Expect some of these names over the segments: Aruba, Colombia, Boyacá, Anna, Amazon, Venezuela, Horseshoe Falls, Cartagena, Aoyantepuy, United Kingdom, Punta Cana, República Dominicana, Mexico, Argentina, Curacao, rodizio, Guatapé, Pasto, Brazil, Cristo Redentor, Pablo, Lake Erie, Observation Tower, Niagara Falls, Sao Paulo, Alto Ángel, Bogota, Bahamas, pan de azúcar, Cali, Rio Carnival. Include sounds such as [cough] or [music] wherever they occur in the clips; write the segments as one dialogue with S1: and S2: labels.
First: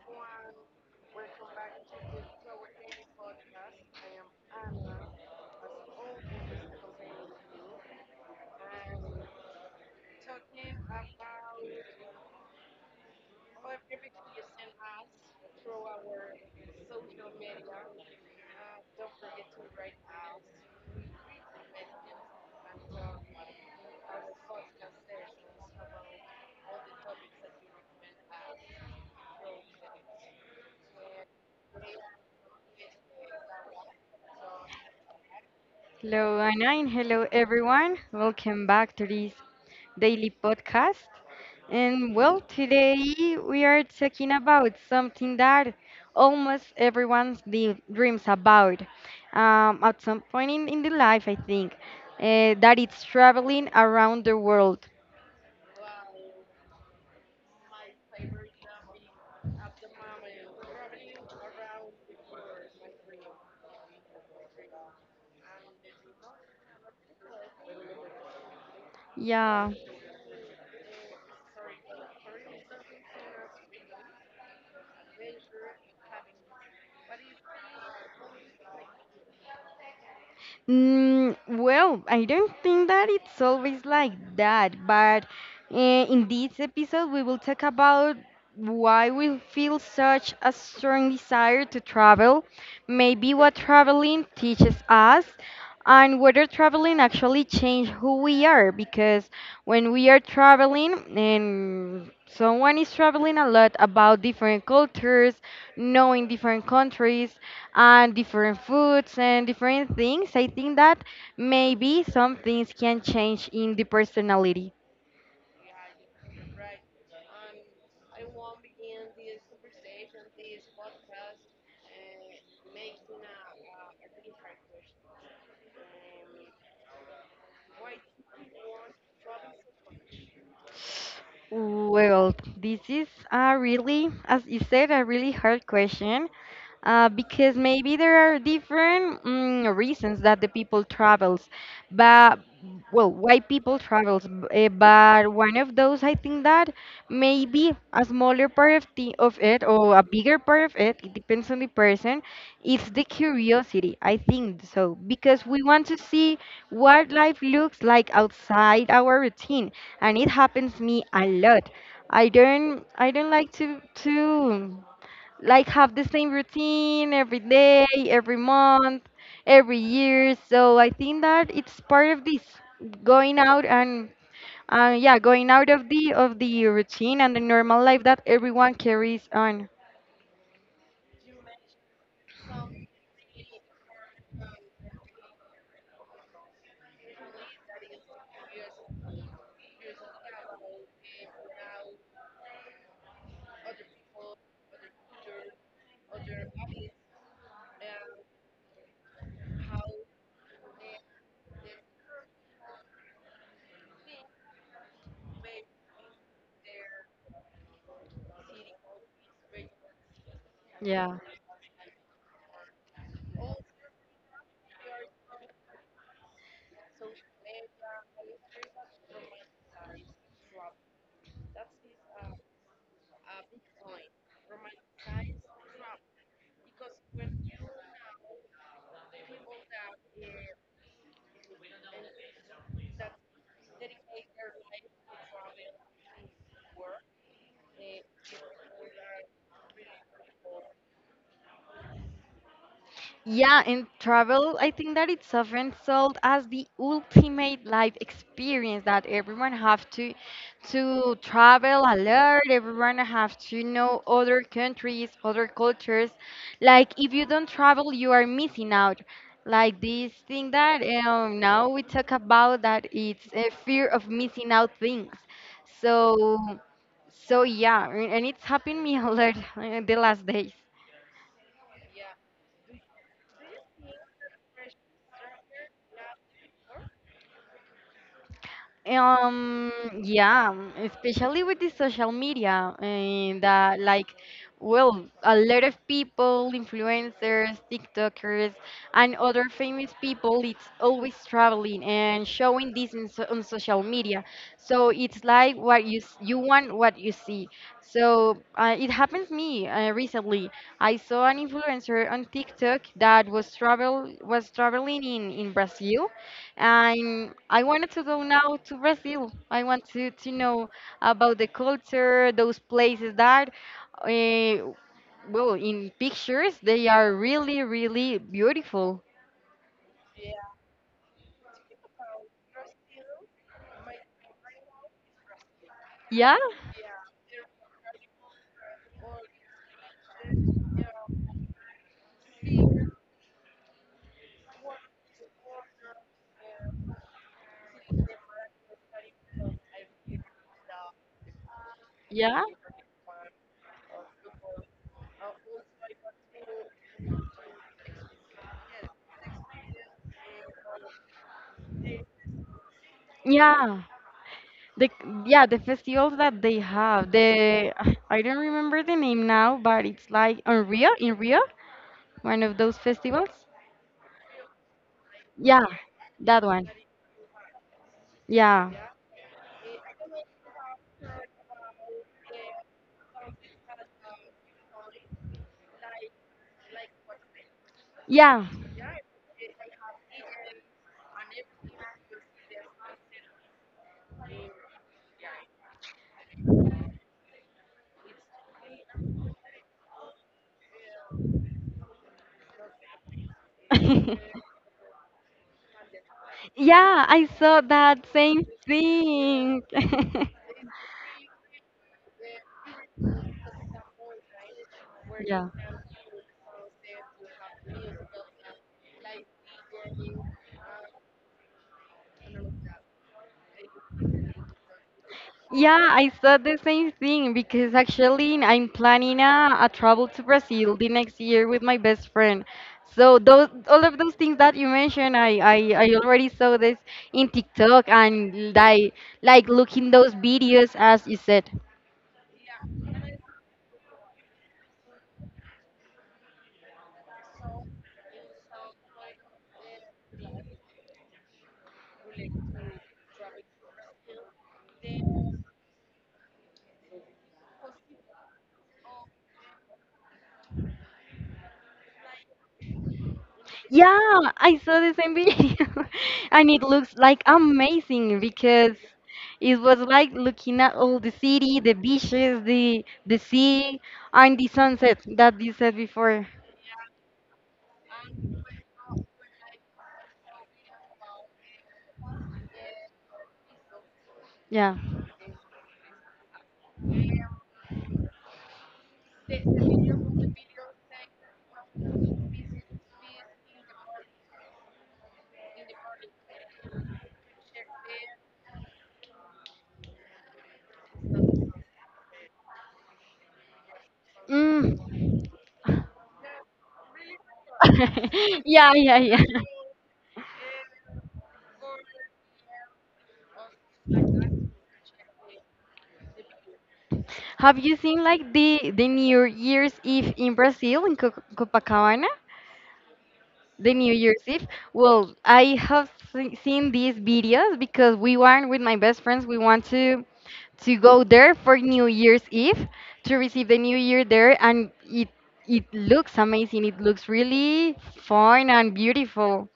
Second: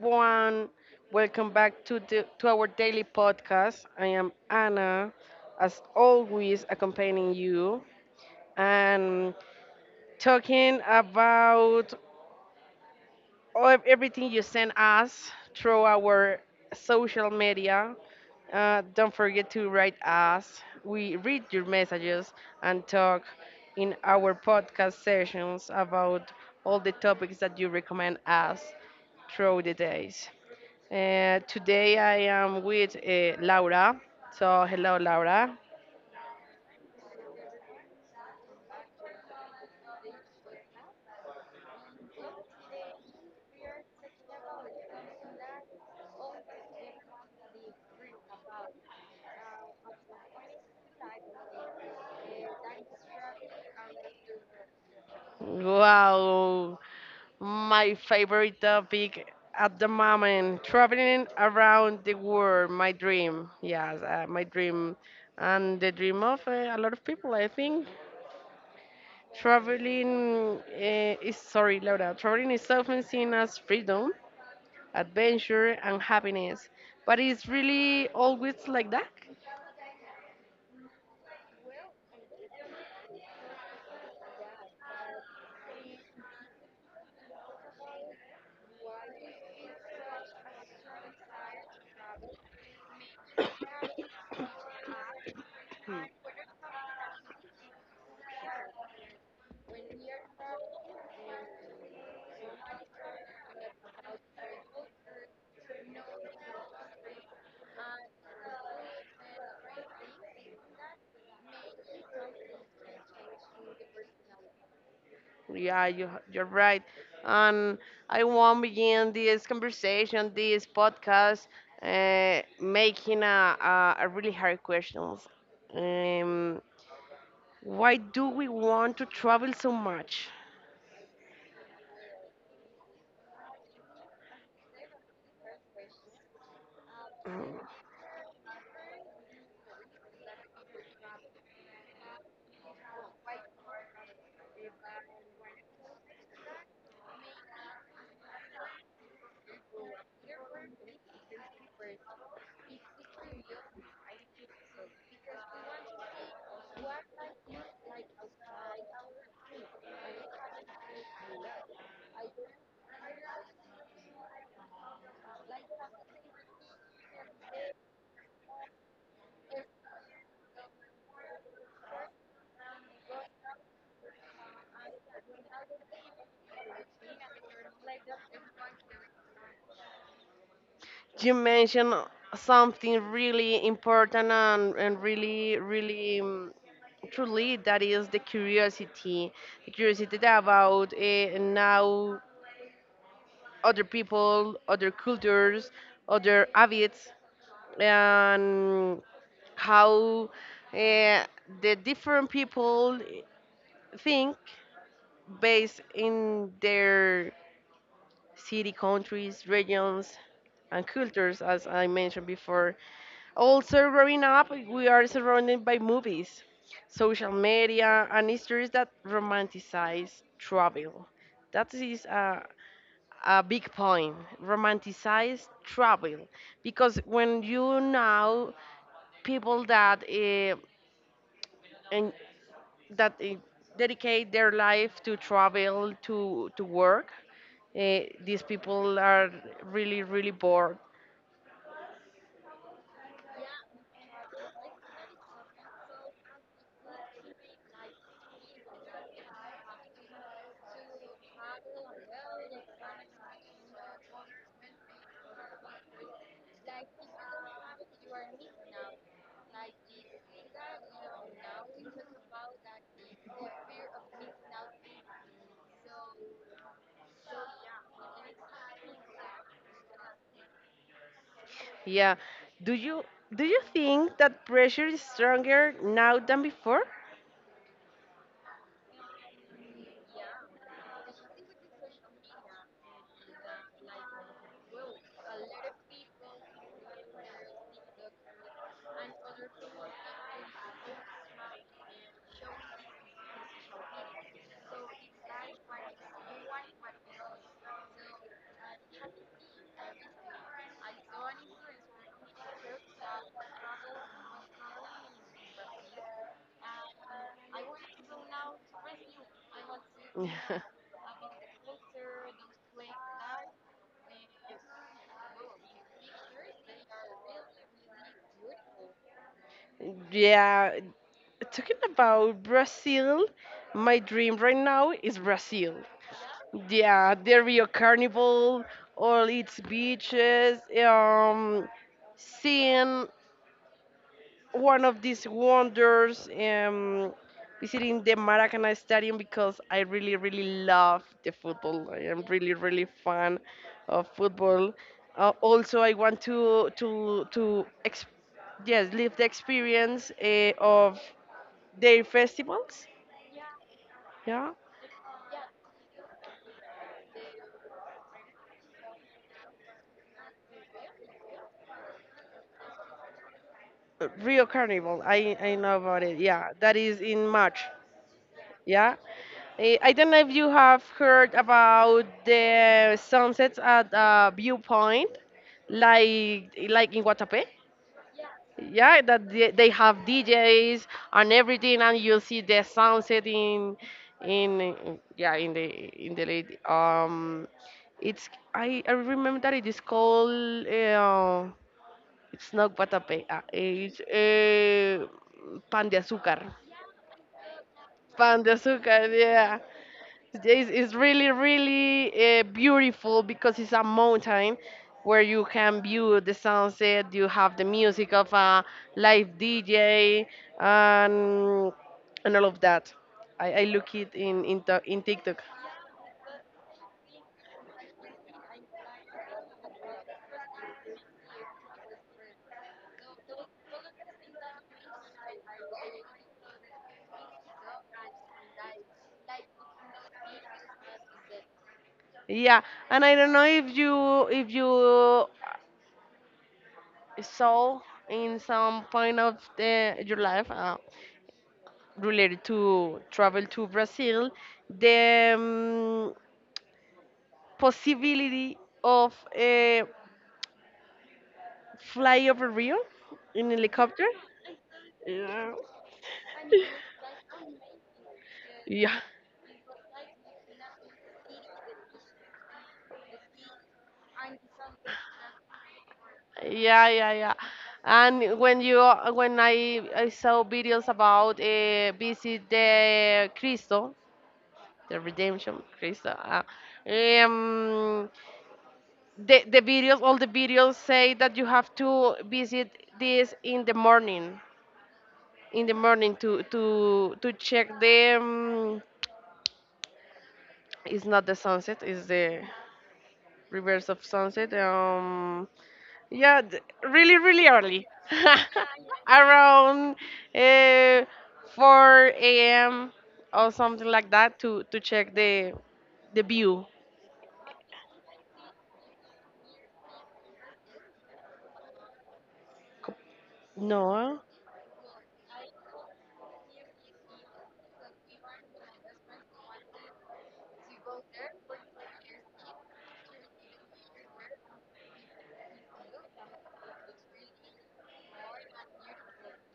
S1: everyone. Welcome back to our daily podcast. I am Anna, as always accompanying you and talking about of everything you send us through our social media. Don't forget to write us. We read your messages and talk in our podcast sessions about all the topics that you recommend us through the days. Today I am with Laura. So, hello, Laura.
S2: Hello, Anna, and hello, everyone. Welcome back to this daily podcast. And well, today we are talking about something that almost everyone's dreams about at some point in the life, I think, that it's traveling around the world.
S1: Wow, my favorite topic at the moment, traveling around the world, my dream. Yes, my dream. And the dream of a lot of people, I think.
S2: Yeah.
S1: Sorry, Laura, traveling is often seen as freedom, adventure, and happiness. But it's really always like that.
S2: Well, I don't think that it's always like that, but in this episode, we will talk about why we feel such a strong desire to travel, maybe what traveling teaches us, and whether traveling actually changes who we are. Because when we are traveling, and someone is traveling a lot about different cultures, knowing different countries, and different foods and different things. I think that maybe some things can change in the personality.
S1: Yeah, you're right. And I won't begin this conversation, this podcast, making a really hard questions. Um, why do we want to travel so much?
S2: Well, this is a really, as you said, a really hard question. Because
S1: Mm.
S2: maybe there are different reasons that the people travels. But well, why people travels but one of those, I think that maybe a smaller part of it or a bigger part of it depends on the person. It's the curiosity, I think, so because we want to see what life looks like outside our routine. And it happens me a lot. I don't like to like have the same routine every day, every month, every year. So I think that it's part of this going out, and yeah, going out of the routine and the normal life that everyone carries on.
S1: You mentioned something really important and, really truly, that is the curiosity. The curiosity about now other people, other cultures, other habits, and how uh, the different people think based in their city, countries, regions, and cultures, as I mentioned before. Also, growing up, we are surrounded by movies, social media, and histories that romanticize travel. That is a big point. Romanticize travel. Because when you know people that and that dedicate their life to travel, to work, these people are really, really bored.
S2: Yeah, in travel, I think that it's often sold as the ultimate life experience that everyone have to travel a lot, everyone have to know other countries, other cultures. Like if you don't travel, you are missing out. Like this thing that now we talk about, that it's a fear of missing out things. So so yeah, and it's happened me a lot [laughs] the last days.
S1: Yeah, do you do you think that pressure is stronger now than before?
S2: Um, yeah, especially with the social media, and that like, well, a lot of people, influencers, TikTokers, and other famous people, it's always traveling and showing this in so on social media. So it's like what you you want, what you see. So it happens me recently. I saw an influencer on TikTok that was traveling in Brazil, and I wanted to go now to Brazil. I want to know
S1: [laughs]
S2: about the culture, those places that, uh, well, in pictures, they are really, really beautiful.
S1: Yeah, talking about Brazil, my dream right now is Brazil.
S2: Yeah,
S1: Yeah, the Rio Carnival, all its beaches, seeing one of these wonders, visiting the Maracana Stadium, because I really, really love the football. I am
S2: yeah,
S1: really, really fan of football. Also, I want to yes, live the experience of their festivals.
S2: yeah.
S1: Yeah,
S2: The yeah, the festivals that they have. The [sighs] I don't remember the name now, but it's like on Rio, in Rio, one of those festivals.
S1: Rio Carnival. I
S2: Yeah,
S1: know about it.
S2: that
S1: Yeah,
S2: one.
S1: that is in March.
S2: Yeah,
S1: Yeah. I don't know if you have heard about the sunsets at Viewpoint, like in Guatapé.
S2: yeah.
S1: Yeah, that they have DJs and everything, and you see the sunset yeah, in the late it's, I remember that it is called it's not Guatapé, it's
S2: [laughs]
S1: pan de azúcar.
S2: Yeah, I saw that
S1: Pan
S2: same
S1: de azúcar, yeah.
S2: thing. [laughs]
S1: It's really, really beautiful because it's a mountain where you
S2: Yeah.
S1: can view the sunset. You have the music of a live DJ and all of that. I look it in TikTok.
S2: Yeah, I saw the same thing because actually I'm planning a travel to Brazil the next year with my best friend. So those all of those things that you mentioned, I already saw this in TikTok and like looking those videos as you said.
S1: Yeah, and I don't know if you saw in some point of your life related to travel to Brazil the possibility of fly over Rio in
S2: Yeah,
S1: helicopter.
S2: I saw the same
S1: Yeah.
S2: video [laughs] and it looks like amazing because
S1: Yeah,
S2: it was like looking at all the city, the beaches, the sea and the sunset that you said before.
S1: yeah. And when I saw videos about visit the Cristo,
S2: Yeah.
S1: the Redemption Cristo. Um, the videos, all the videos say that you have to visit this in the morning to check the. It's not the sunset. It's the reverse of sunset.
S2: Mm.
S1: Yeah, really, really early.
S2: [laughs]
S1: [laughs]
S2: Yeah, yeah, yeah.
S1: Around uh, 4 a.m. or something like that to check the view.
S2: Have you seen like the New Year's Eve in Brazil in Co Copacabana?
S1: Co-
S2: The New
S1: No.
S2: Year's Eve. Well, I have seen these videos because we went with my best friends. We want to go there for New Year's Eve, to receive the New Year there, and it looks amazing. It looks really fun and beautiful.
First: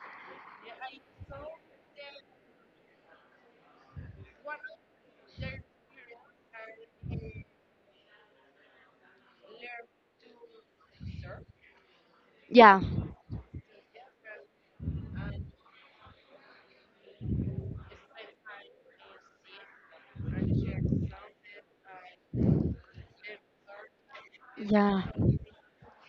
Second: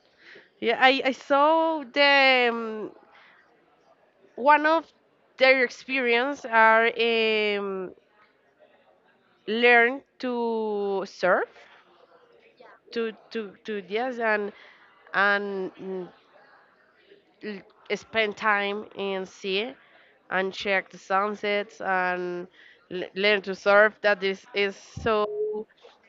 S1: Yeah, I saw the one of their experience are learn to surf,
S2: Yeah.
S1: to yes, and and mm, l- spend time in sea and check the sunsets and learn to surf. That is
S2: Yeah.
S1: so.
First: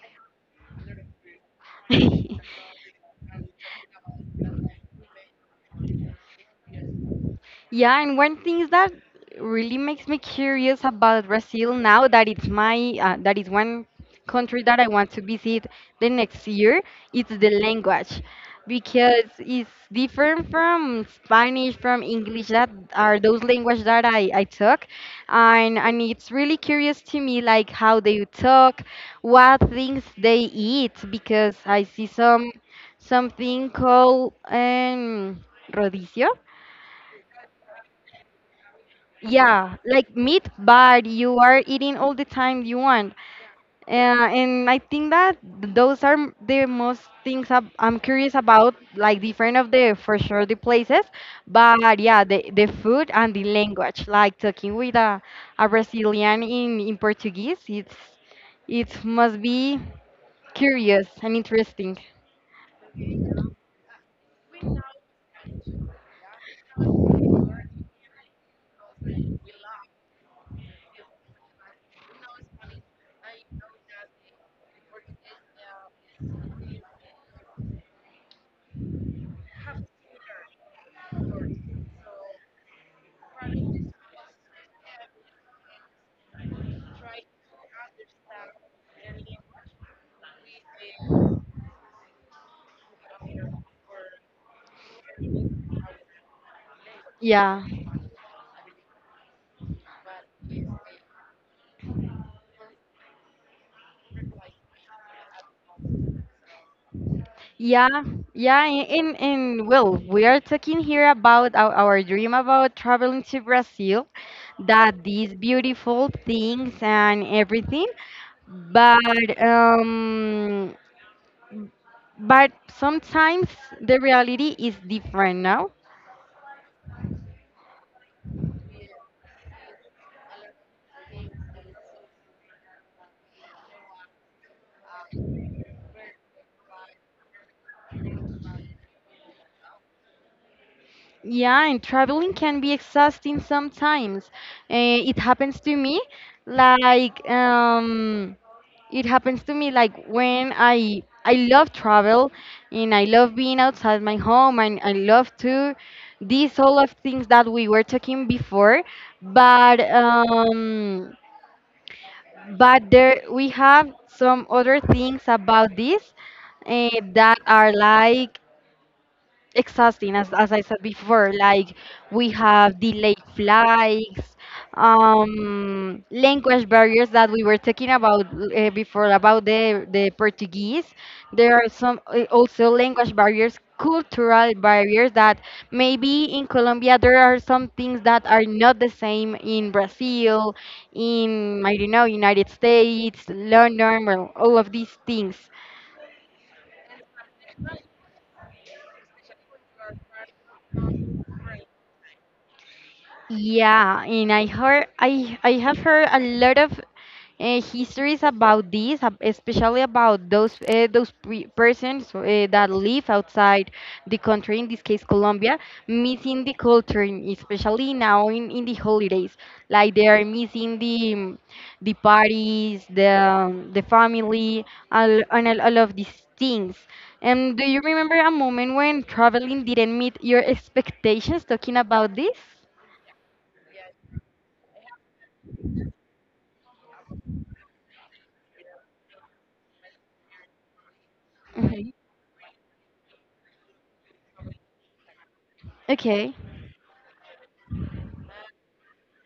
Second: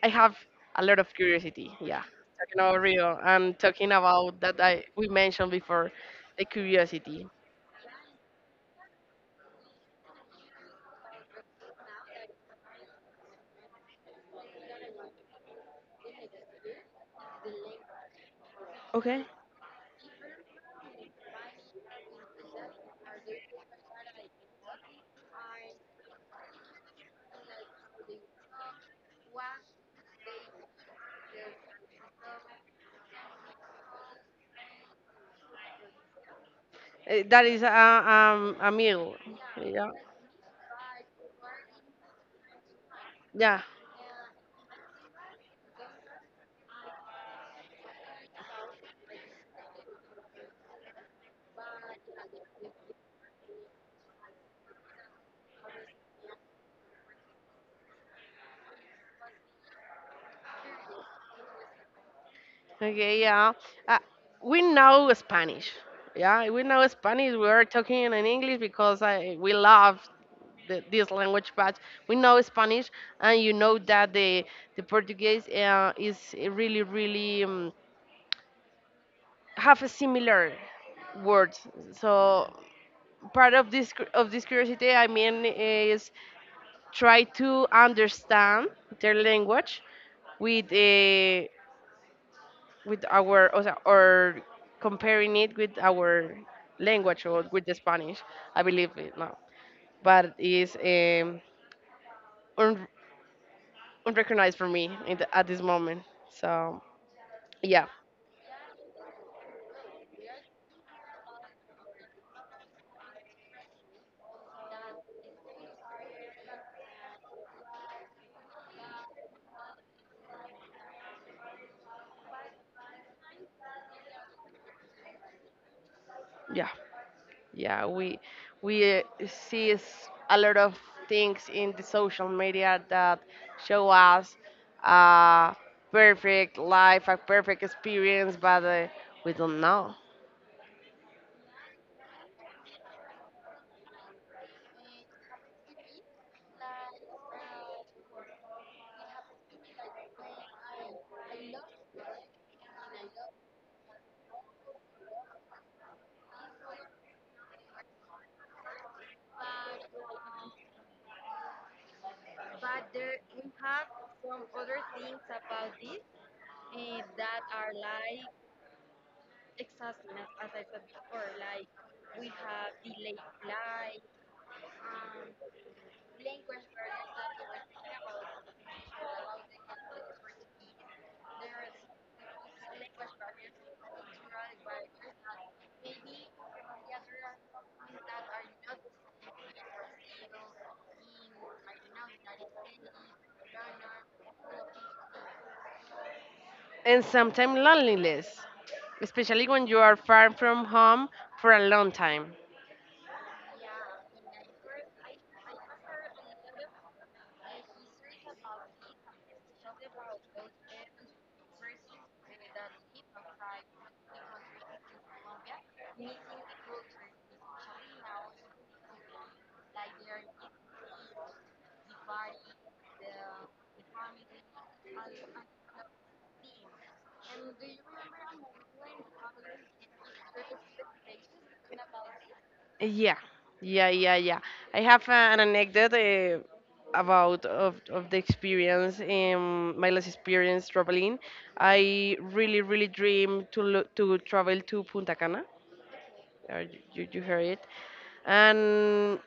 S1: I have a lot of curiosity. Yeah,
S2: [laughs]
S1: talking about Rio and talking about that I we mentioned before, the curiosity.
S2: Yeah, and one thing that really makes me curious about Brazil now, that it's my that is one country that I want to visit the next year, it's the language,
S1: Okay,
S2: because it's different from Spanish, from English, that are those language that I took, and it's really curious to me like how they talk, what things they eat. Because I see something called rodizio,
S1: that is a a meal.
S2: yeah,
S1: Yeah,
S2: like meat, but you are eating all the time you want.
S1: yeah.
S2: Uh, and I think that those are the most things I'm curious about, like different of the, for sure the places, but yeah, the food and the language, like talking with a Brazilian in Portuguese, it must be curious and interesting.
S1: Okay, yeah. Uh, we know Spanish. Yeah, we know Spanish. We are talking in English because we love this language, but we know Spanish, and you know that the Portuguese is really, really have a similar words. So part of this curiosity, I mean, is try to understand their language with uh, with our o sea, or comparing it with our language or
S2: Yeah.
S1: with the Spanish. I believe it now, but it's un- unrecognized for me in at this moment. So yeah,
S2: Yeah, yeah, and well, we are talking here about our dream about traveling to Brazil, that these beautiful things and everything, but but sometimes the reality is different now.
S1: yeah, yeah. We we see a lot of things in the social media that show us a perfect life, a perfect experience, but we don't know.
S2: Yeah, and traveling can be exhausting sometimes. It happens to me, like it happens to me like when I love travel, and I love being outside my home, and I love to these all of things that we were talking before. But but there we have some other things about this, that are like exhausting, as I said before. Like we have delayed flights, language barriers that we were talking about before, about the Portuguese. There are some, also language barriers, cultural barriers, that maybe in Colombia there are some things that are not the same in Brazil, in, I don't know, United States, London. Well, all of these things.
S1: And sometimes loneliness, especially when you are far from home for a long time.
S2: Yeah, and I have heard a lot of histories about this, especially about those pre persons, that live outside the country, in this case Colombia, missing the culture, especially now in the holidays. Like they are missing the parties, the family, all, and all of these things. And do you remember a moment when traveling didn't meet your expectations? Talking about this.
S1: Yeah, yeah. I have an anecdote about of the experience, my last experience traveling.
S2: Mhm.
S1: I really, really dream to travel to Punta Cana.
S2: Okay.
S1: You heard it, and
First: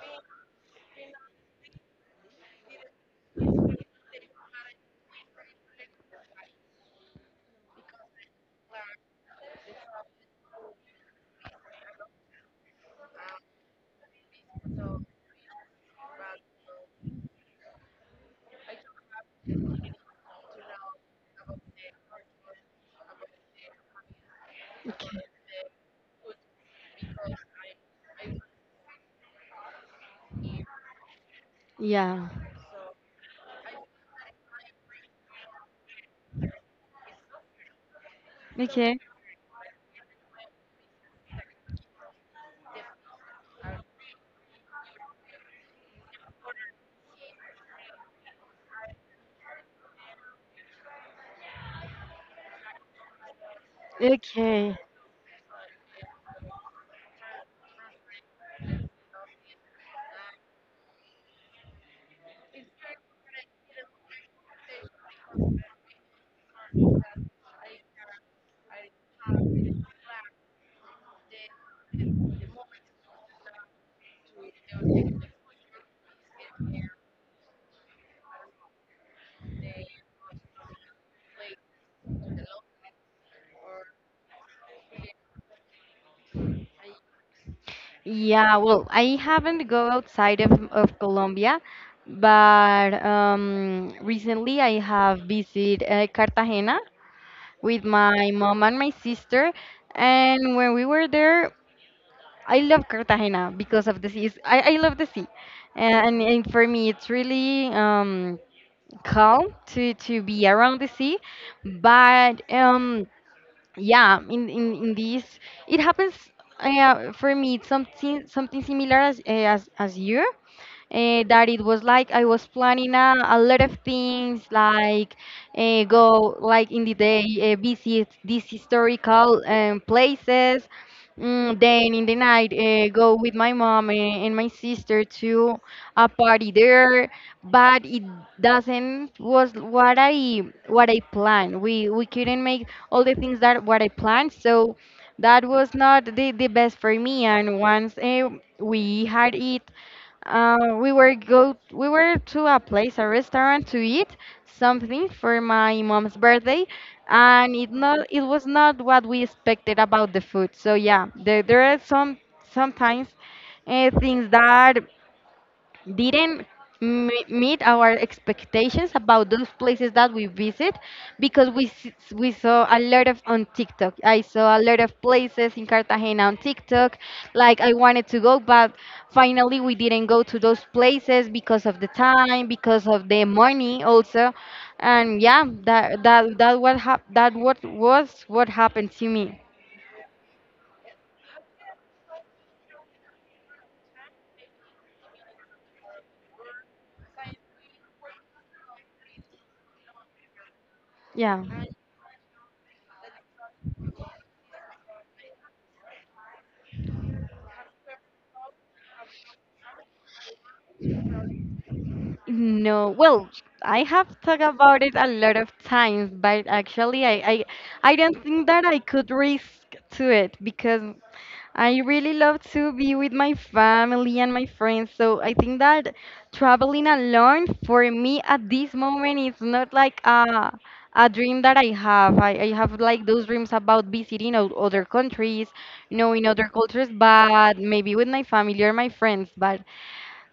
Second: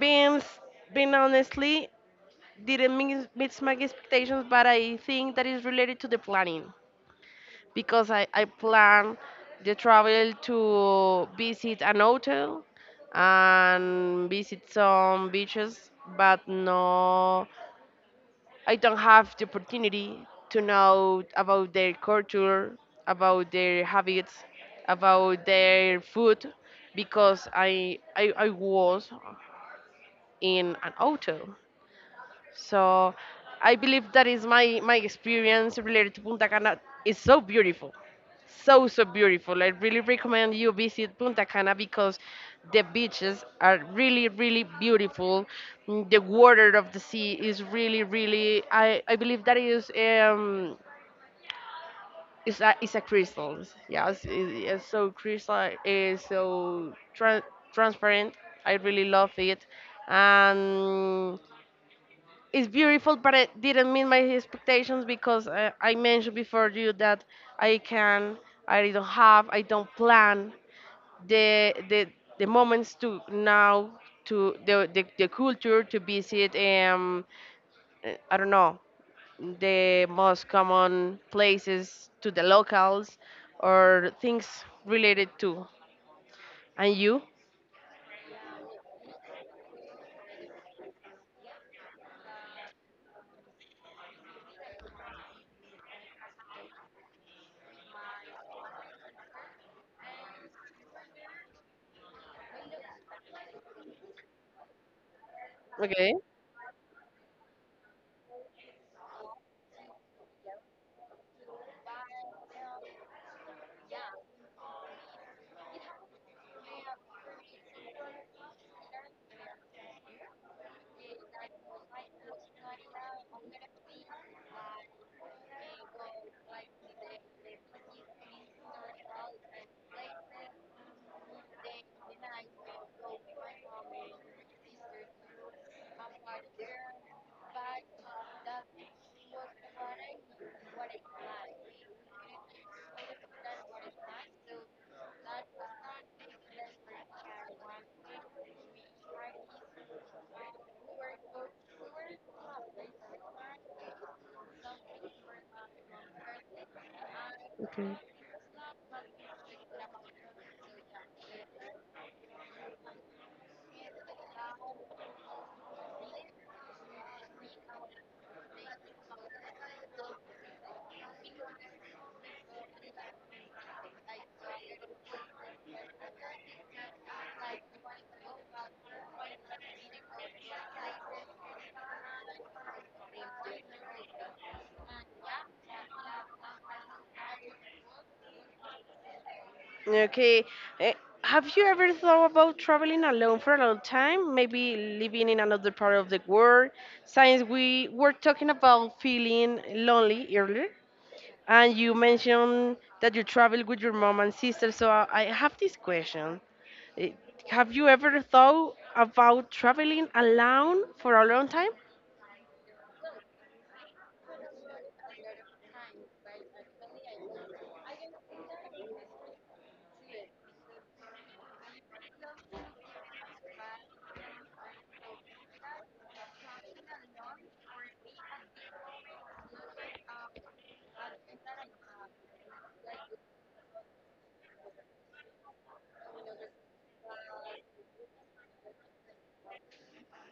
S1: being s- being honestly didn't meet my expectations, but I think that is related to the planning because I plan the travel to visit an hotel and visit some beaches, but no, I don't have the opportunity to know about their culture, about their habits,
S2: Okay.
S1: about their food, because I was in an hotel.
S2: Yeah.
S1: So I believe that is my experience related to Punta Cana is so beautiful. So
S2: Okay.
S1: so beautiful. I really recommend you visit Punta Cana because the beaches are really, really beautiful. Mm, the water of the sea is really, really, I believe that is a crystal. Yes, it
S2: Okay.
S1: is so crystal, is so transparent. I really love it. And it's beautiful, but it didn't meet my expectations because I mentioned before you that I can, I don't have, I don't plan the the, the moments to now to the culture to visit. I don't know the most common places to the locals or things related to. And you?
S2: Yeah. Well, I haven't go outside of Colombia, but recently I have visited Cartagena with my mom and my sister, and when we were there, I love Cartagena because of the sea. I love the sea,
S1: Okay.
S2: and for me it's really calm to be around the sea. But yeah, in in this, it happens, for me it's something similar as you, that it was like I was planning a lot of things, like go like in the day, visit these historical places. Then in the night, go with my mom and my sister to a party there, but it doesn't was what I planned. We couldn't make all the things that what I planned, so that was not the best for me. And once we had it we were go we were to a place, a restaurant to eat something for my mom's birthday, and
S1: Okay.
S2: it was not what we expected about the food. So yeah, there are sometimes things that didn't meet our expectations about those places that we visit, because we saw a lot of on TikTok. I saw a lot of places in Cartagena on TikTok. Like I wanted to go, but finally we didn't go to those places because of the time, because of the money also. And yeah, that what hap- that what was what happened to me.
S1: Okay. Eh, Have you ever thought about traveling alone for a long time? Maybe living in another part of the world? Since we were talking about feeling lonely earlier,
S2: Yeah.
S1: and you mentioned that you travel with your mom and sister, so I have this question. Eh, Have you ever thought about traveling alone for a long time
S2: No, well, I have thought about it a lot of times, but actually, I don't think that I could risk to it, because I really love to be with my family and my friends. So I think that traveling alone for me at this moment is not like a dream that I have. I have like those dreams about visiting other countries, knowing other cultures, but maybe with my family or my friends. But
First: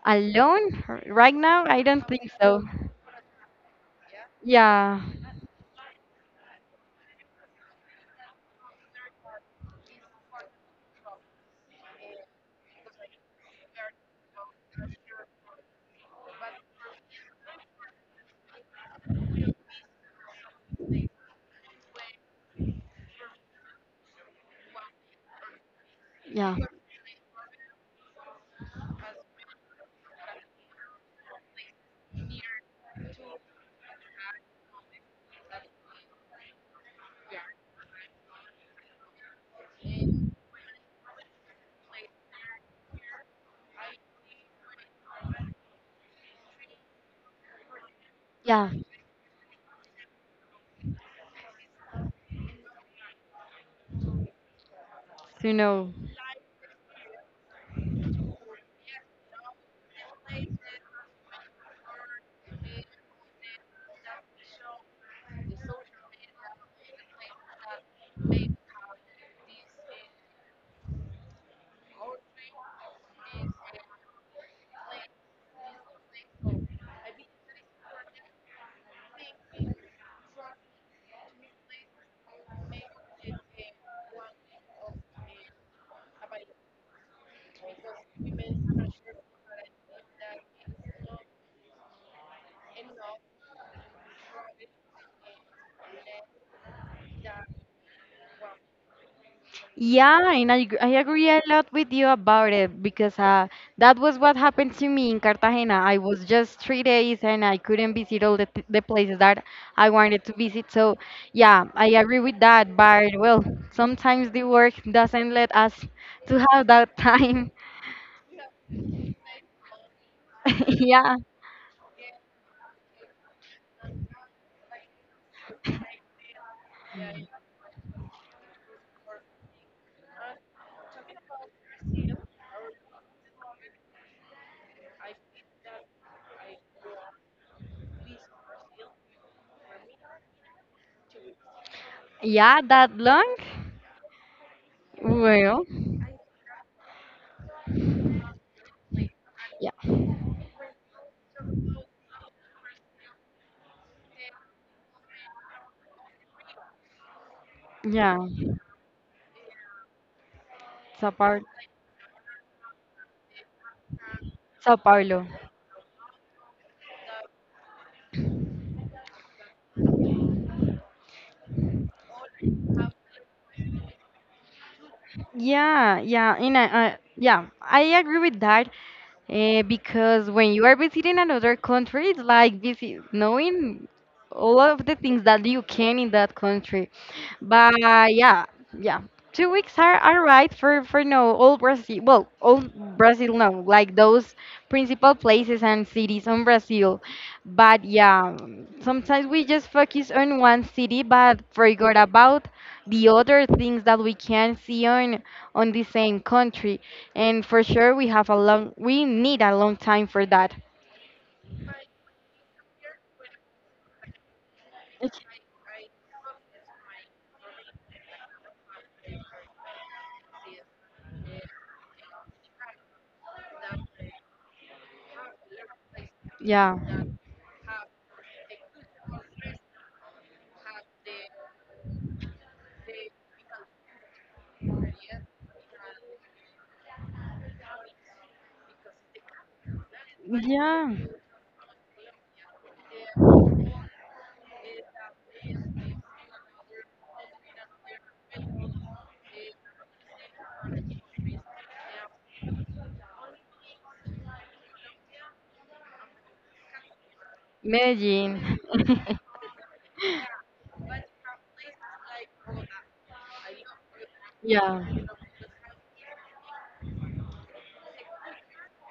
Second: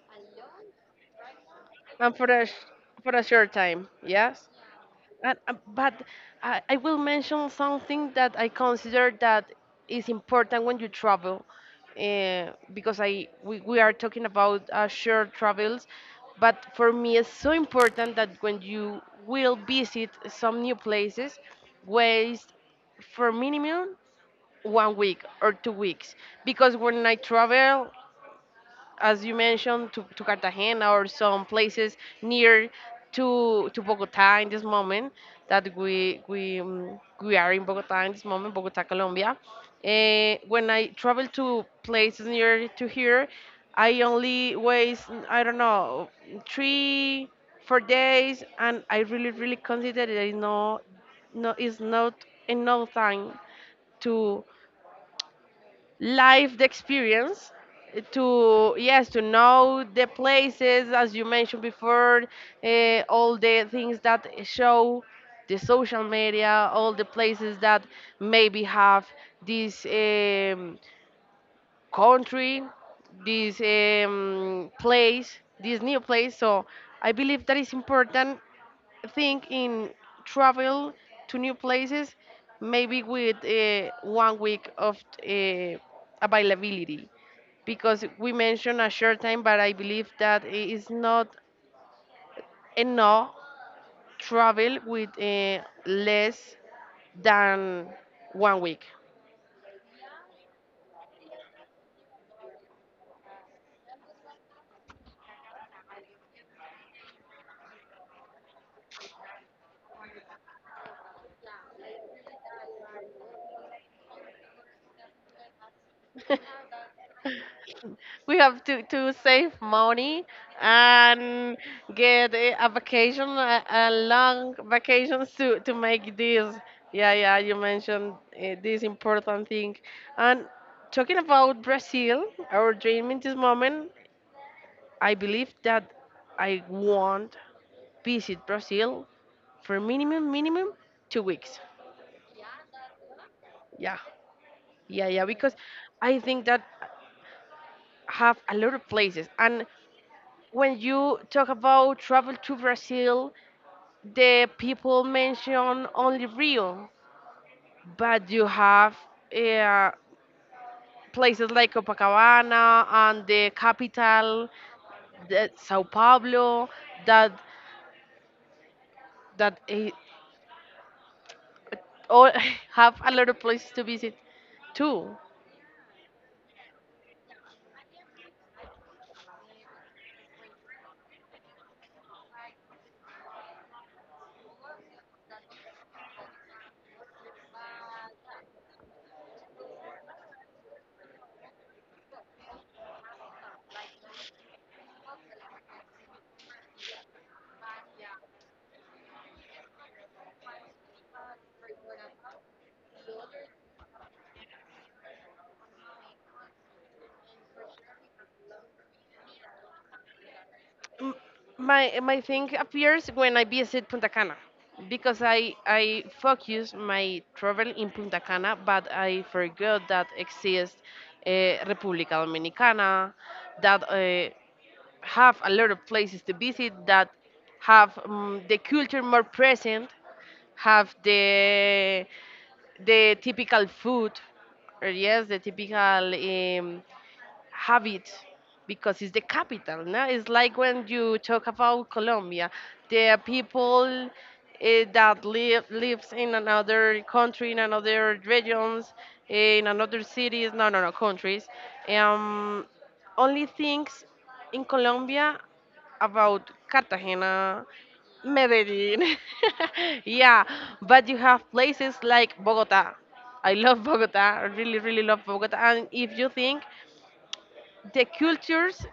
S2: alone? Right now, I don't
S1: and
S2: think so.
S1: for a short time? Yes.
S2: Yeah,
S1: And, but I will mention something that I consider that is important when you travel, uh, because I we are talking about shared travels, but for me it's so important that when you will visit some new places, waste for minimum 1 week or 2 weeks,
S2: yeah,
S1: because when I travel, as you mentioned, to Cartagena or some places near to Bogota in this moment that we are in Bogota in this moment, Bogota, Colombia. Eh, when I travel to places near to here, I only waste I don't know, 3 4 days,
S2: yeah.
S1: and I really, really consider there is no, no, is not enough time to
S2: So no.
S1: life experience, eh, to yes, to know the places as you mentioned before, all the things that show the social media, all the places that maybe have this country, this place, this new place. So I believe that is important think in travel to new places, maybe with 1 week of uh, availability, because we mentioned a short time, but I believe that it is not enough travel with less than 1 week.
S2: Yeah, and I agree a lot with you about it, because that was what happened to me in Cartagena. I was just 3 days and I couldn't visit all the places that I wanted to visit. So, yeah, I agree with that. But, well, sometimes the work doesn't let us to have that time.
S1: We have to save money
S2: [laughs] Yeah,
S1: and get a vacation, a long vacation, to make this. Yeah, yeah, you mentioned this important thing. And talking about Brazil, our dream in this moment, I believe that I want visit Brazil for minimum 2 weeks.
S2: yeah, that long.
S1: yeah yeah because
S2: Well,
S1: I think that have a lot of places. And
S2: yeah,
S1: when you talk about travel to Brazil, the people mention only Rio,
S2: yeah.
S1: but you have uh,
S2: Sao Paulo.
S1: places like Copacabana and the capital,
S2: Sao Paulo.
S1: the Sao Paulo, that that eh, all [laughs] have a lot of places to visit too.
S2: Yeah, yeah, and I agree with that, because when you are visiting another country, it's like visit knowing all of the things that you can in that country. But yeah, yeah, 2 weeks are right for no all Brazil. Well, all Brazil no, like those principal places and cities on Brazil. But yeah, sometimes we just focus on one city, but forgot about the other things that we can see on the same country. And for sure, we need a long time for that.
S1: m- my thing appears when I visit Punta Cana,
S2: It's
S1: because I focus my travel in Punta Cana, but I forgot that exists República Dominicana, that have a lot of places to visit,
S2: Yeah,
S1: that have the culture more present, have the typical food, or yes, the typical have it, because it's the capital. No? It's like when
S2: yeah,
S1: you talk about Colombia, there are people that lives in another country, in another regions, in another cities. No, no, no, countries. Um, only things in Colombia about Cartagena,
S2: Medellin. [laughs]
S1: Medellin. [laughs] Yeah, but you have places like Bogota. I love Bogota. I really,
S2: Yeah.
S1: really love Bogota. And if you think the cultures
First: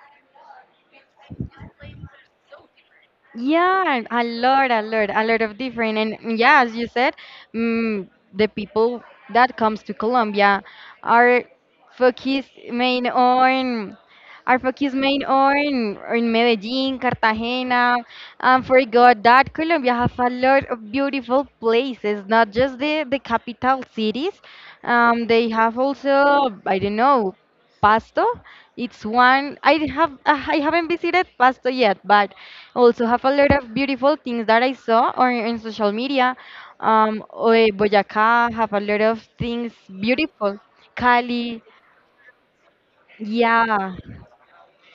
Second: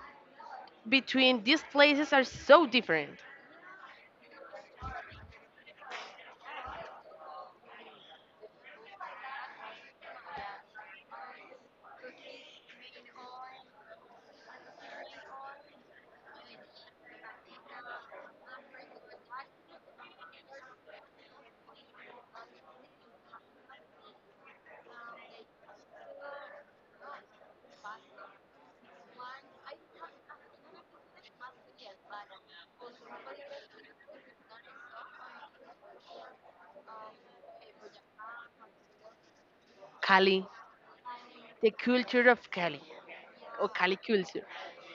S1: between these places are so different.
S2: Yeah, a lot of different. And yeah, as you said, mm, the people that comes to Colombia are focused main on are focused main on Medellin, Cartagena, and forgot that Colombia has a lot of beautiful places, not just the capital cities. They have also, I don't know, Pasto. It's one I haven't visited Pasto yet, but also have a lot of beautiful things that I saw in social media. Boyacá have a lot of things
S1: Cali,
S2: beautiful. Cali,
S1: the culture of Cali, or
S2: yeah,
S1: Cali culture.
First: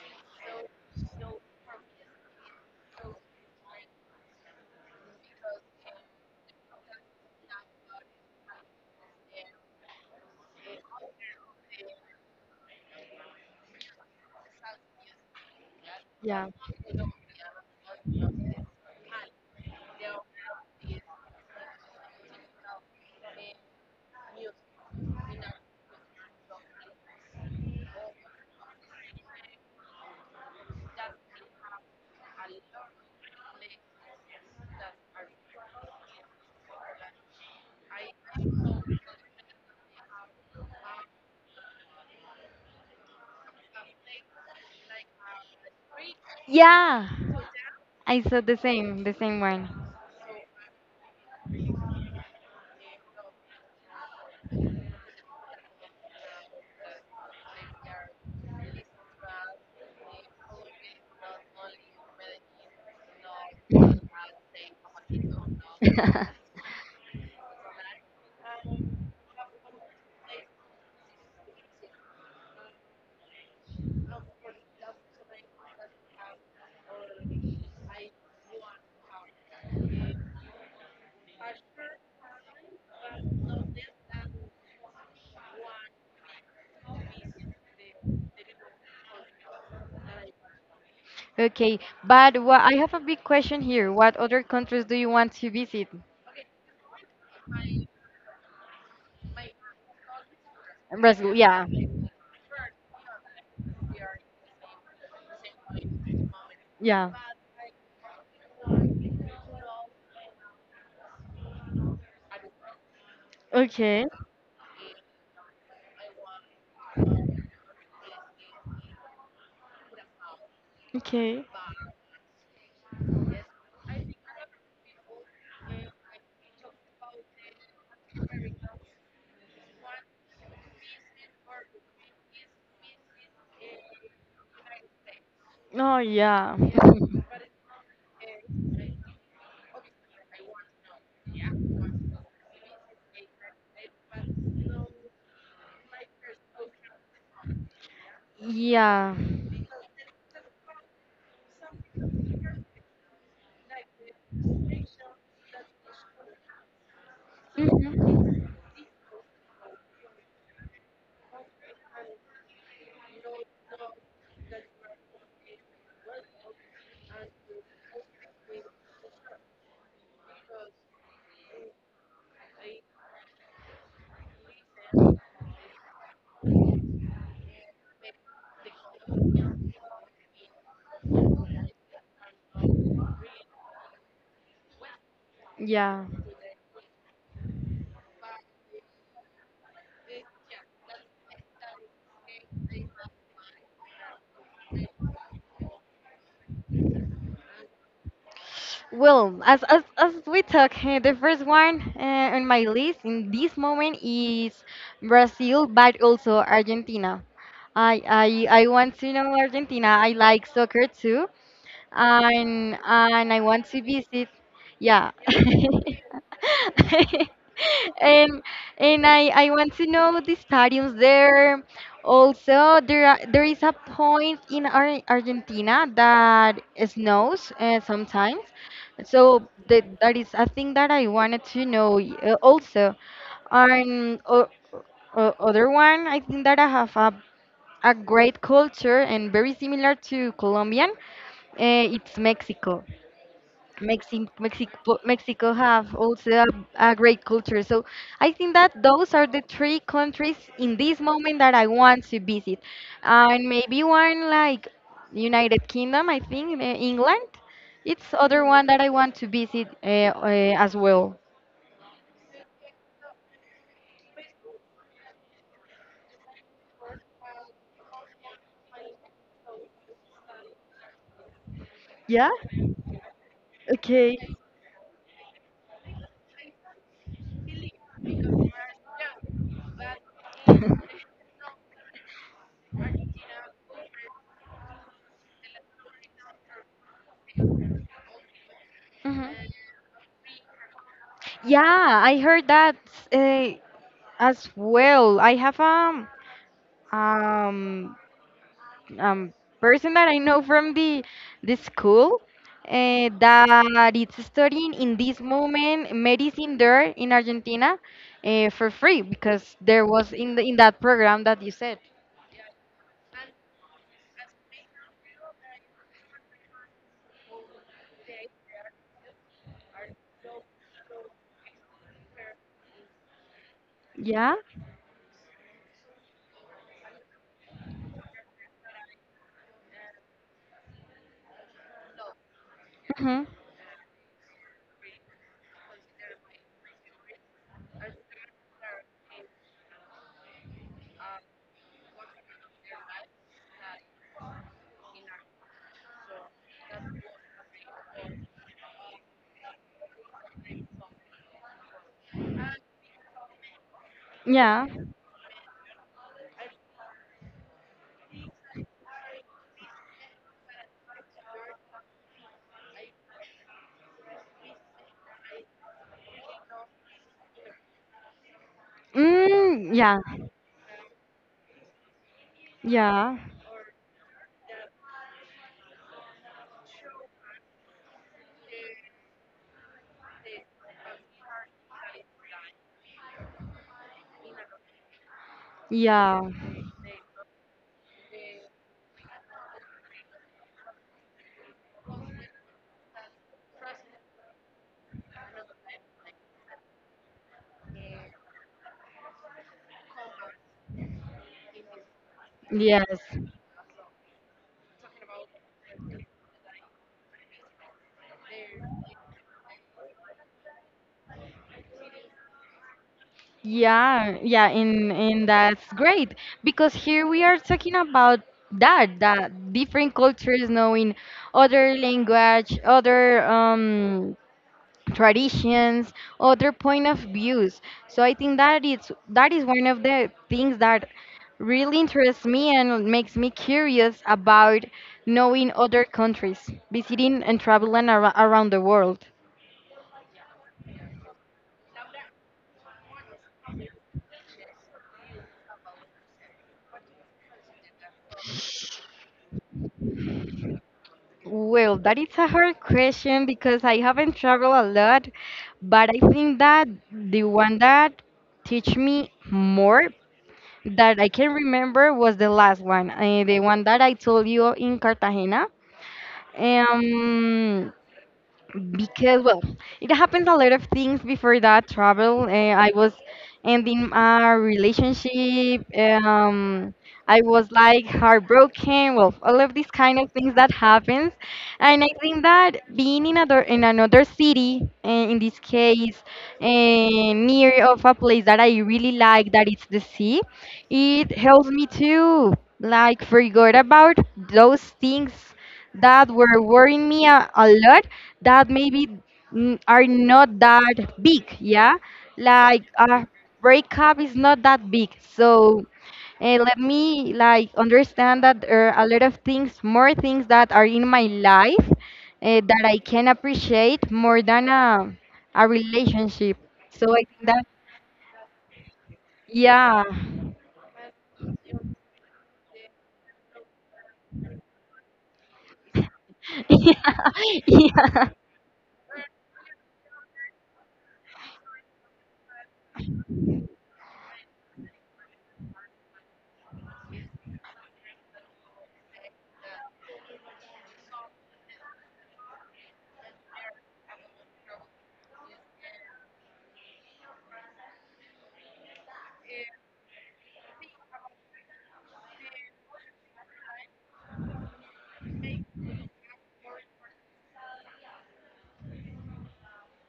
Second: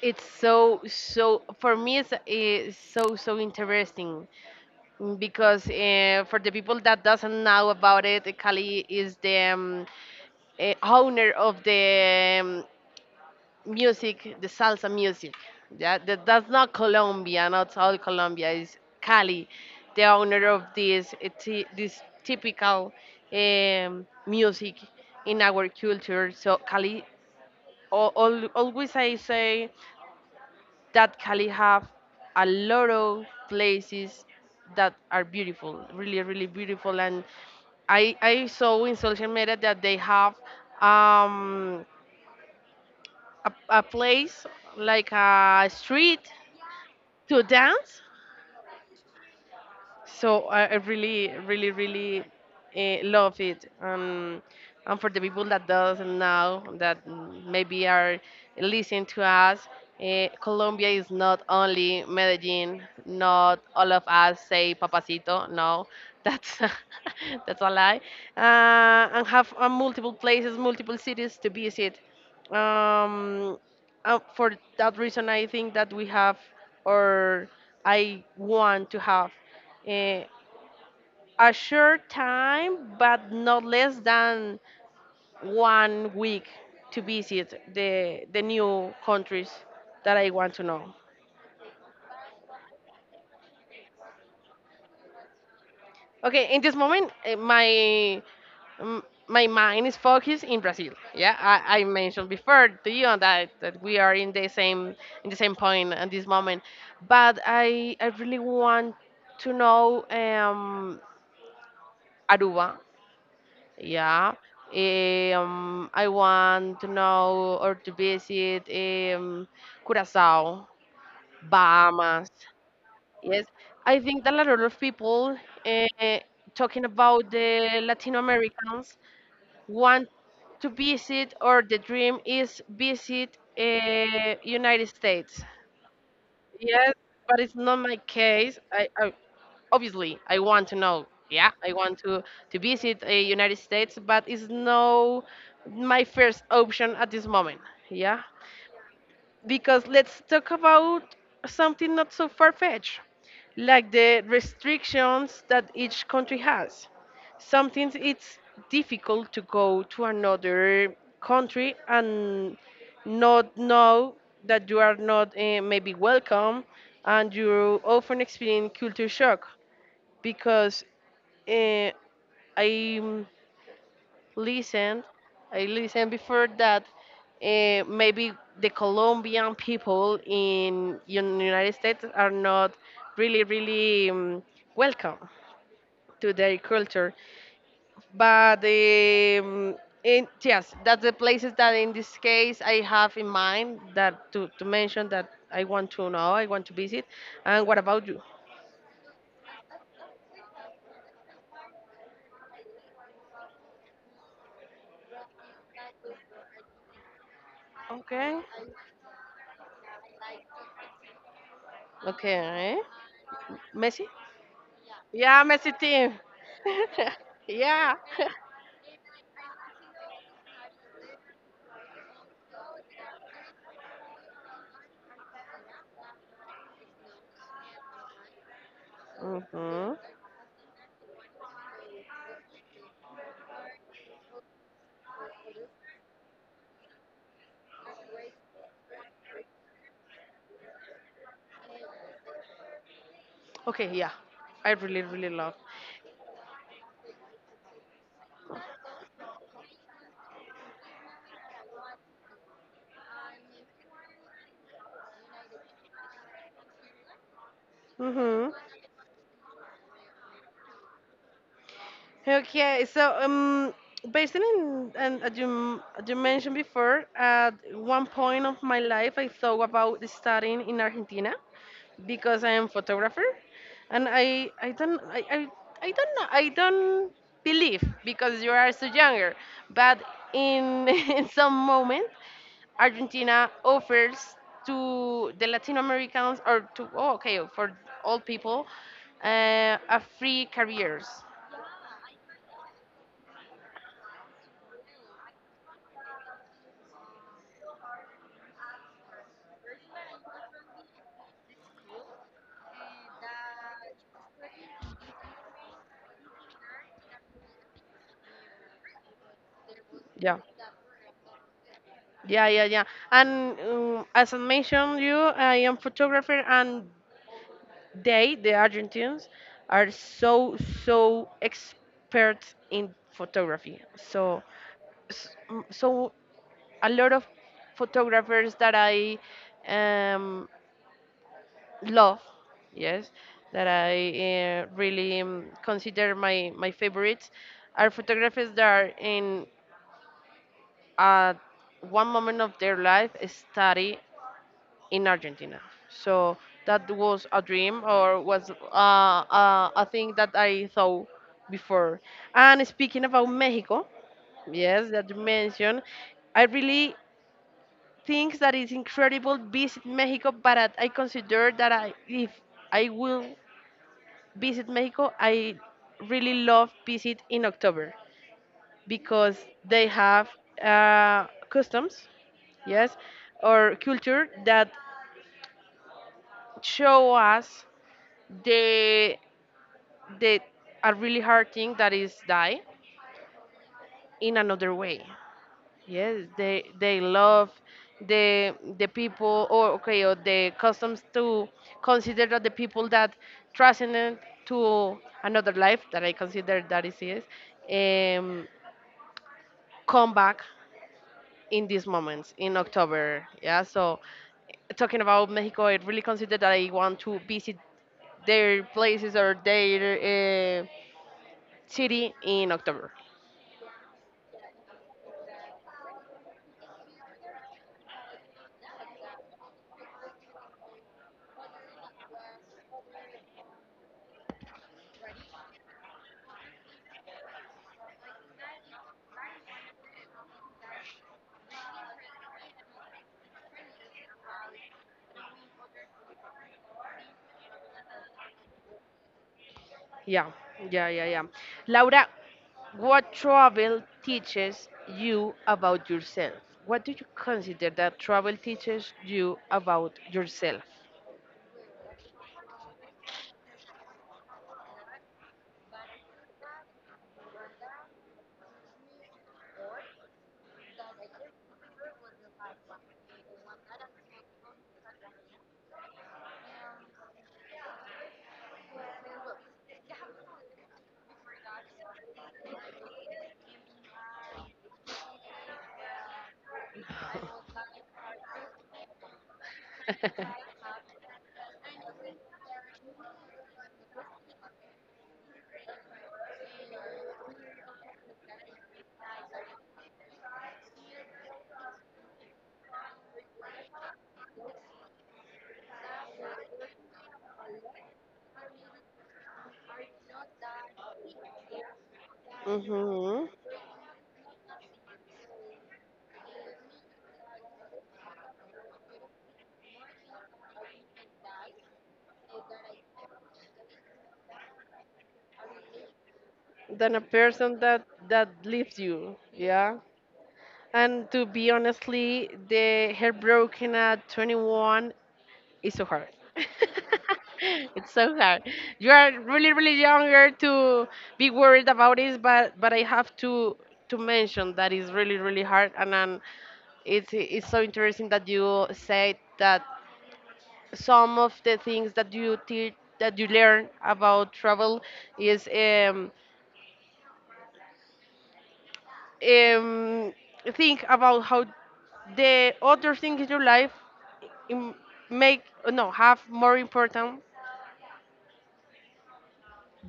S1: It's so, so, for me, it's so, so interesting, because for the people that doesn't know about it, Cali is the owner of the music, the salsa music. Yeah, that,
S2: yeah,
S1: that's not Colombia, not all Colombia. It's Cali, the owner of this this typical music in our culture. So Cali, always I say that Cali have a lot of places that are beautiful, really, really beautiful. And I saw in social media that they have um, a, a place like a street
S2: yeah.
S1: to dance,
S2: I saw the same one.
S1: so I really really really love it, and for the people that doesn't know that, mm, maybe are listening to us, Colombia is not only Medellin, not all of us say papacito, no,
S2: [laughs]
S1: that's [laughs] that's a lie. And have multiple places, multiple cities to visit. Um, uh, for that reason I think that we have, or I want to have, eh, a short time, but not less than 1 week to visit the new countries that I want to know.
S2: Okay, but wha I have a big question here. What other countries do you want to visit?
S1: Okay, in this moment, my m- my mind is focused in Brazil.
S2: Brazil,
S1: Yeah,
S2: yeah.
S1: I mentioned before to you on that that we are in the same point at this moment,
S2: Yeah.
S1: but I really want to know, Aruba.
S2: Okay.
S1: Yeah. I want to know or to visit, Curacao,
S2: Okay.
S1: Bahamas. Yes, I think that a lot of people, uh, talking about the Latin Americans, want to visit, or the dream is visit, United States.
S2: Oh yeah.
S1: Yes,
S2: [laughs]
S1: but it's not my case. I obviously I want to know. Yeah, I want to visit a United States, but it's no my first option at this moment. Yeah,
S2: Yeah.
S1: because let's talk about something not so far fetched, like the restrictions that each country has. Sometimes it's
S2: Mhm.
S1: difficult to go to another country and not know that you are not maybe welcome, and you often experience culture shock because, uh, I listen I listen before that maybe the colombian people in united states are not really really welcome
S2: Yeah.
S1: to their culture, but in, yes, that's the places that in this case I have in mind, that to mention that I want to know, I want to visit. And what about you?
S2: Well, as we talk, the first one on my list in this moment is Brazil, but also Argentina.
S1: Okay.
S2: I want to know Argentina. I like soccer too, and
S1: Okay,
S2: I want to
S1: Messi.
S2: visit. Yeah.
S1: Yeah, Messi
S2: [laughs]
S1: team. [laughs] Yeah.
S2: and and I want to know the stadiums there. Also, there is a point in Argentina that snows sometimes. So
S1: [laughs] Hmm.
S2: that is a thing that I wanted to know also. And other one, I think that I have a great culture and very similar to Colombian. Eh, it's Mexico.
S1: Okay, yeah. I
S2: Mexico,
S1: really, really
S2: Mexico
S1: love.
S2: have also a great culture. So I think that those are the three countries in this moment that I want to visit. And maybe one like United Kingdom, I think, eh, England. It's other
S1: Mm-hmm.
S2: one that I want to visit as well.
S1: Okay, so, based on and as you as you mentioned before, at one point of my life, I thought about studying in Argentina
S2: Yeah?
S1: because I am photographer, and
S2: Okay.
S1: I don't know, I don't believe because you are so younger, but in [laughs] in some moment, Argentina offers to the Latin Americans, or to, oh, okay, for all people
S2: Mhm.
S1: a free careers.
S2: Yeah, I heard that uh, as well. I have um um, person that I know from the school that is studying in this moment medicine there in Argentina, for free because there was in
S1: Yeah.
S2: the in that program that you said.
S1: Yeah, yeah, yeah. And as I mentioned you, I am photographer, and they, the Argentines, are so so experts in photography.
S2: Yeah.
S1: So so a lot of photographers that I um, love, yes,
S2: Hmm.
S1: that I really consider my favorites are photographers that are in at one moment of their life study in Argentina. So that was a dream, or was a thing that I thought before. And speaking about Mexico,
S2: Yeah.
S1: yes, that you mentioned, I really think that it's incredible visit Mexico, but I consider that I, if I will visit Mexico, I really love visit in October because
S2: Mm,
S1: they
S2: yeah.
S1: have customs, yes,
S2: Yeah.
S1: or culture that show us they did a really hard thing that is die in another way. Yes,
S2: Yeah.
S1: they love the people, or okay, or the customs to consider that the people that transcended to another life, that I consider that is, yes, um, come back in these moments in
S2: Yes.
S1: October. Yeah, so talking about Mexico, I really consider that I want to visit their places or their city in October.
S2: Yeah, yeah, and that's great because here we are talking about that different cultures, knowing other language, other traditions, other point of views. So I think that it's that is one of the things that really interests me and makes me curious about knowing other countries, visiting and traveling ar around the world.
S1: Yeah, yeah, yeah, yeah. Laura, what travel teaches you about yourself? What do you consider that travel teaches you about yourself?
S2: Well, that is a hard question because I haven't traveled a lot, but I think that the one that teach me more that I can remember was the last one, the one that I told you in Cartagena. Um, because well it happens a lot of things before that travel, I was ending a relationship, um, I was like heartbroken, well, all of these kind of things that happens. And I think that being in another city, in this case, near of a place that I really like, that it's the sea, it helps me to like forget about those things that were worrying me a lot, that maybe, are not that big, yeah? Like a
S1: Hmm,
S2: breakup is not that big. So let me like understand that there are a lot of things, more things that are in my life that I can appreciate more than a relationship. So
S1: than
S2: I
S1: a
S2: think that,
S1: person that leaves you, yeah.
S2: yeah.
S1: And to be honestly the heartbroken at 21, it's so hard. [laughs]
S2: [laughs] yeah,
S1: It's
S2: yeah.
S1: so hard. You are really, really younger to be worried about it, but I have to mention that it's really, really hard. And then it's so interesting that you said that some of the things that you teach, that you learn about travel, is um think about how the other things in your life im- make no have more important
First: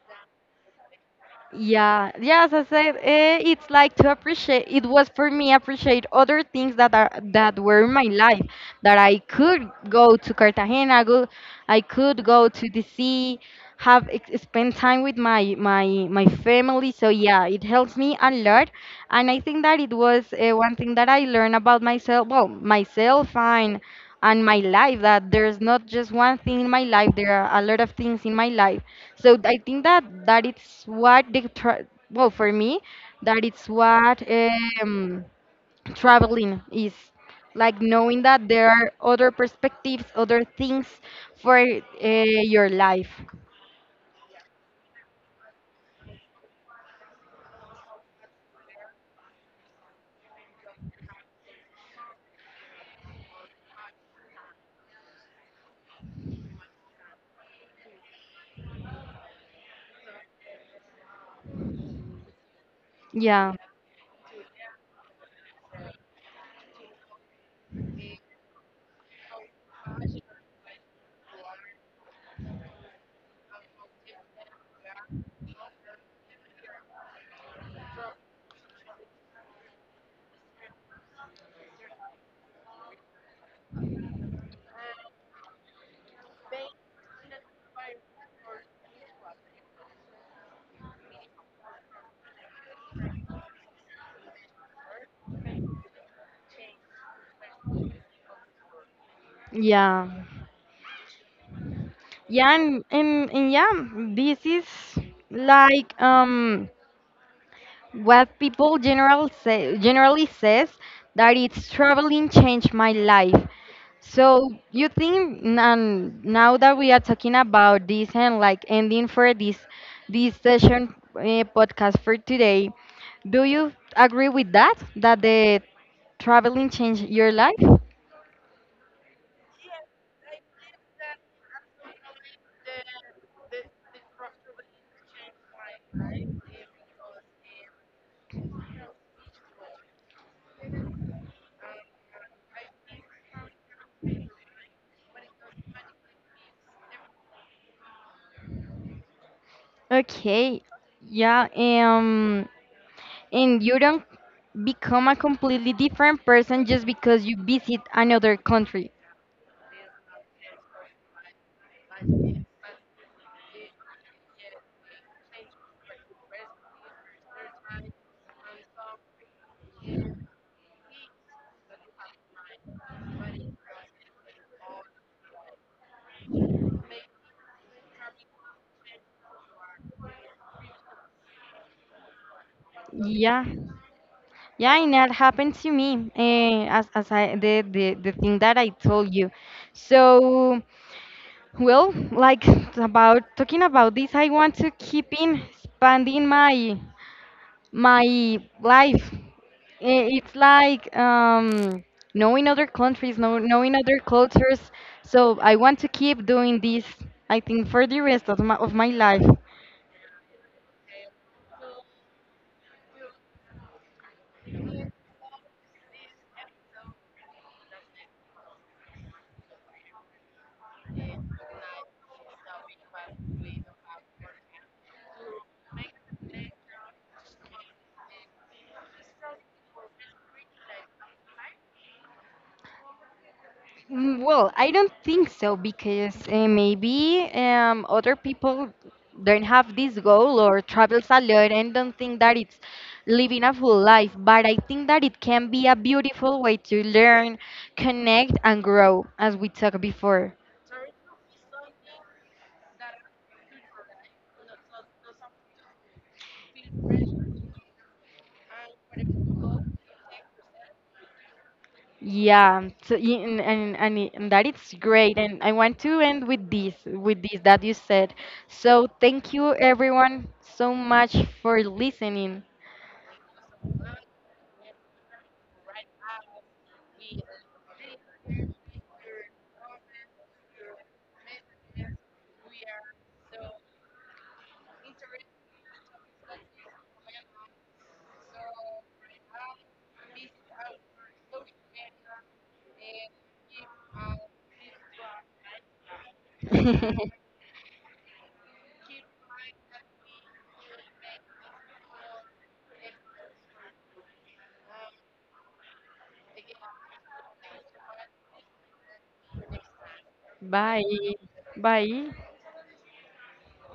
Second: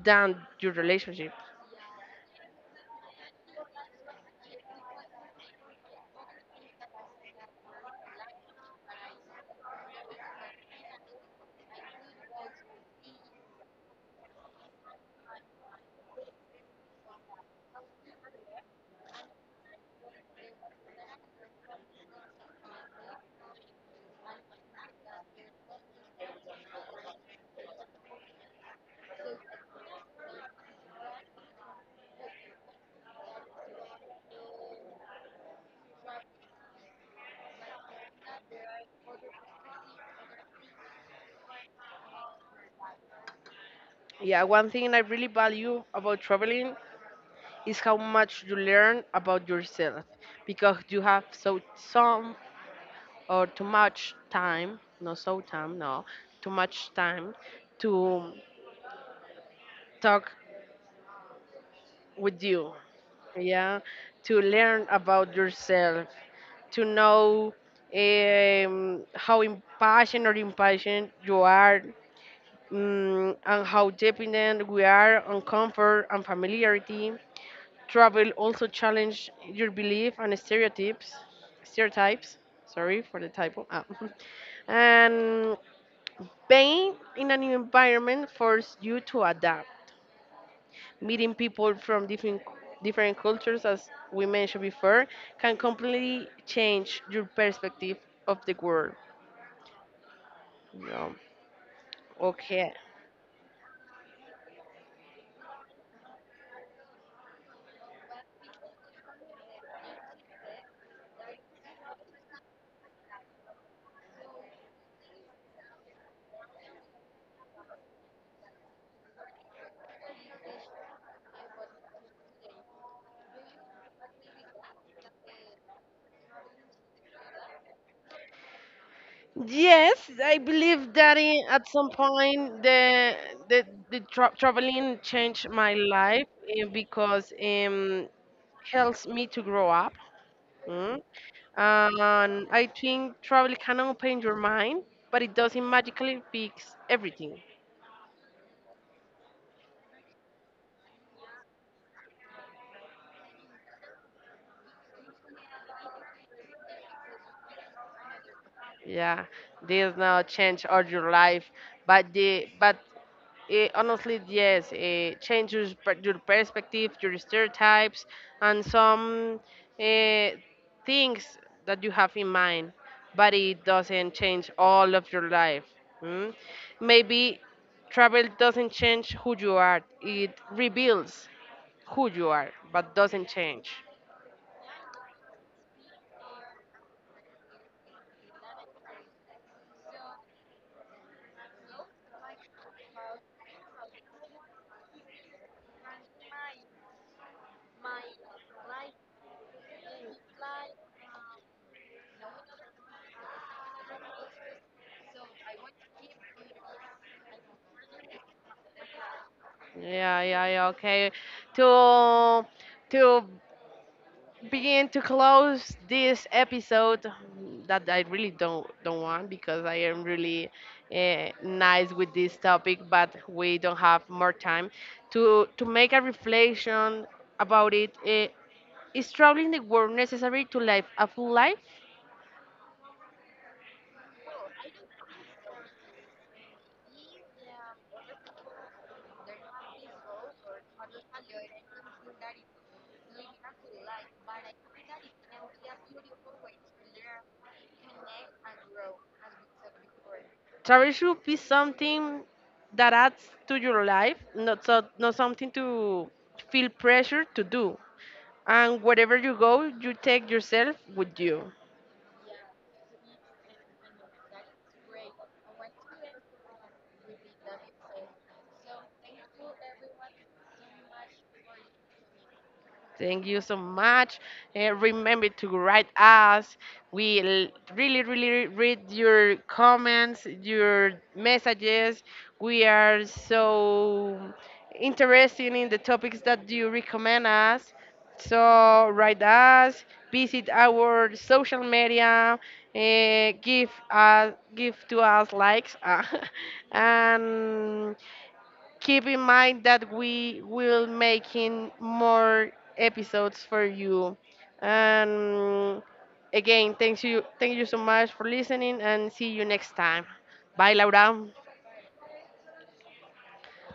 S1: than your relationship.
S2: Yeah, yeah, as I said, eh, it's like to appreciate. It was for me appreciate other things that are that were in my life. That I could go to Cartagena, go, I could go to the sea, have spend time with my family. So yeah, it helps me a lot, and I think that it was, one thing that I learned about myself. Well, myself and my life, that there's not just one thing in my life, there are a lot of things in my life. So I think that that it's what well for me that it's what, um, traveling is like knowing that there are other perspectives, other things for your life.
S1: Yeah, one thing I really value about traveling is how much you learn about yourself because you have so some, or too much time, no so time, no, too much time to talk with you.
S2: Yeah,
S1: Yeah, to learn about yourself, to know how impassioned or impatient you are, mm, and how dependent we are on comfort and familiarity. Travel also challenge your belief and stereotypes. Sorry for the typo. Ah. [laughs] And being in an environment forces you to adapt. Meeting people from different different cultures, as we mentioned before, can completely change your perspective of the world.
S2: yeah,
S1: Yeah.
S2: yeah,
S1: Okay.
S2: and yeah, this is like what people general say, generally says, that it's traveling changed my life. So you think, and now that we are talking about this and like ending for this this session, podcast for today, do you agree with that, that the traveling changed your life?
S1: Yes, I believe that in, at some point the tra- traveling changed my life, because helps me to grow up. Mm. And I think travel can open your mind, but it doesn't magically fix everything.
S2: Okay, yeah, and you don't become a completely different person just because you visit another country.
S1: Yeah, there's no change all your life, but honestly, yes, it changes per- your perspective, your stereotypes, and some uh, things that you have in mind, but it doesn't change all of your life. Mm? Maybe travel doesn't change who you are, it reveals who you are, but doesn't
S2: Yeah.
S1: change.
S2: Yeah, and that happened to me, eh, as I the, the thing that I told you. So, well, like [laughs] about talking about this, I want to keep in expanding my my life. Eh, it's like, knowing other countries, knowing other cultures. So I want to keep doing this. I think for the rest of my life.
S1: Yeah, yeah, yeah, okay. To to begin to close this episode that I really don't want because I am really nice with this topic, but we don't have more time to make a reflection about it. Is traveling the world necessary to live a full life?
S2: Mm, well, I don't think so because maybe other people don't have this goal or travels a lot and don't think that it's living a full life. But I think that it can be a beautiful way to learn, connect, and grow, as we talked before.
S1: Travel should be something that adds to your life, not so not something to feel pressure to do. And wherever you go, you take yourself with you.
S2: Yeah, so and, and that it's great. And I want to end with this that you said. So thank you everyone so much for listening.
S1: Thank you so much. Remember to write us. We really, really read your comments, your messages. We are so interested in the topics that you recommend us. So write us, visit our social media, give us, give to us likes, [laughs]
S2: [laughs]
S1: and keep in mind that we will making more episodes for you, and again, thank you, thank you so much for listening, and see you next time. Bye,
S2: Bye.
S1: Laura.
S2: Bye.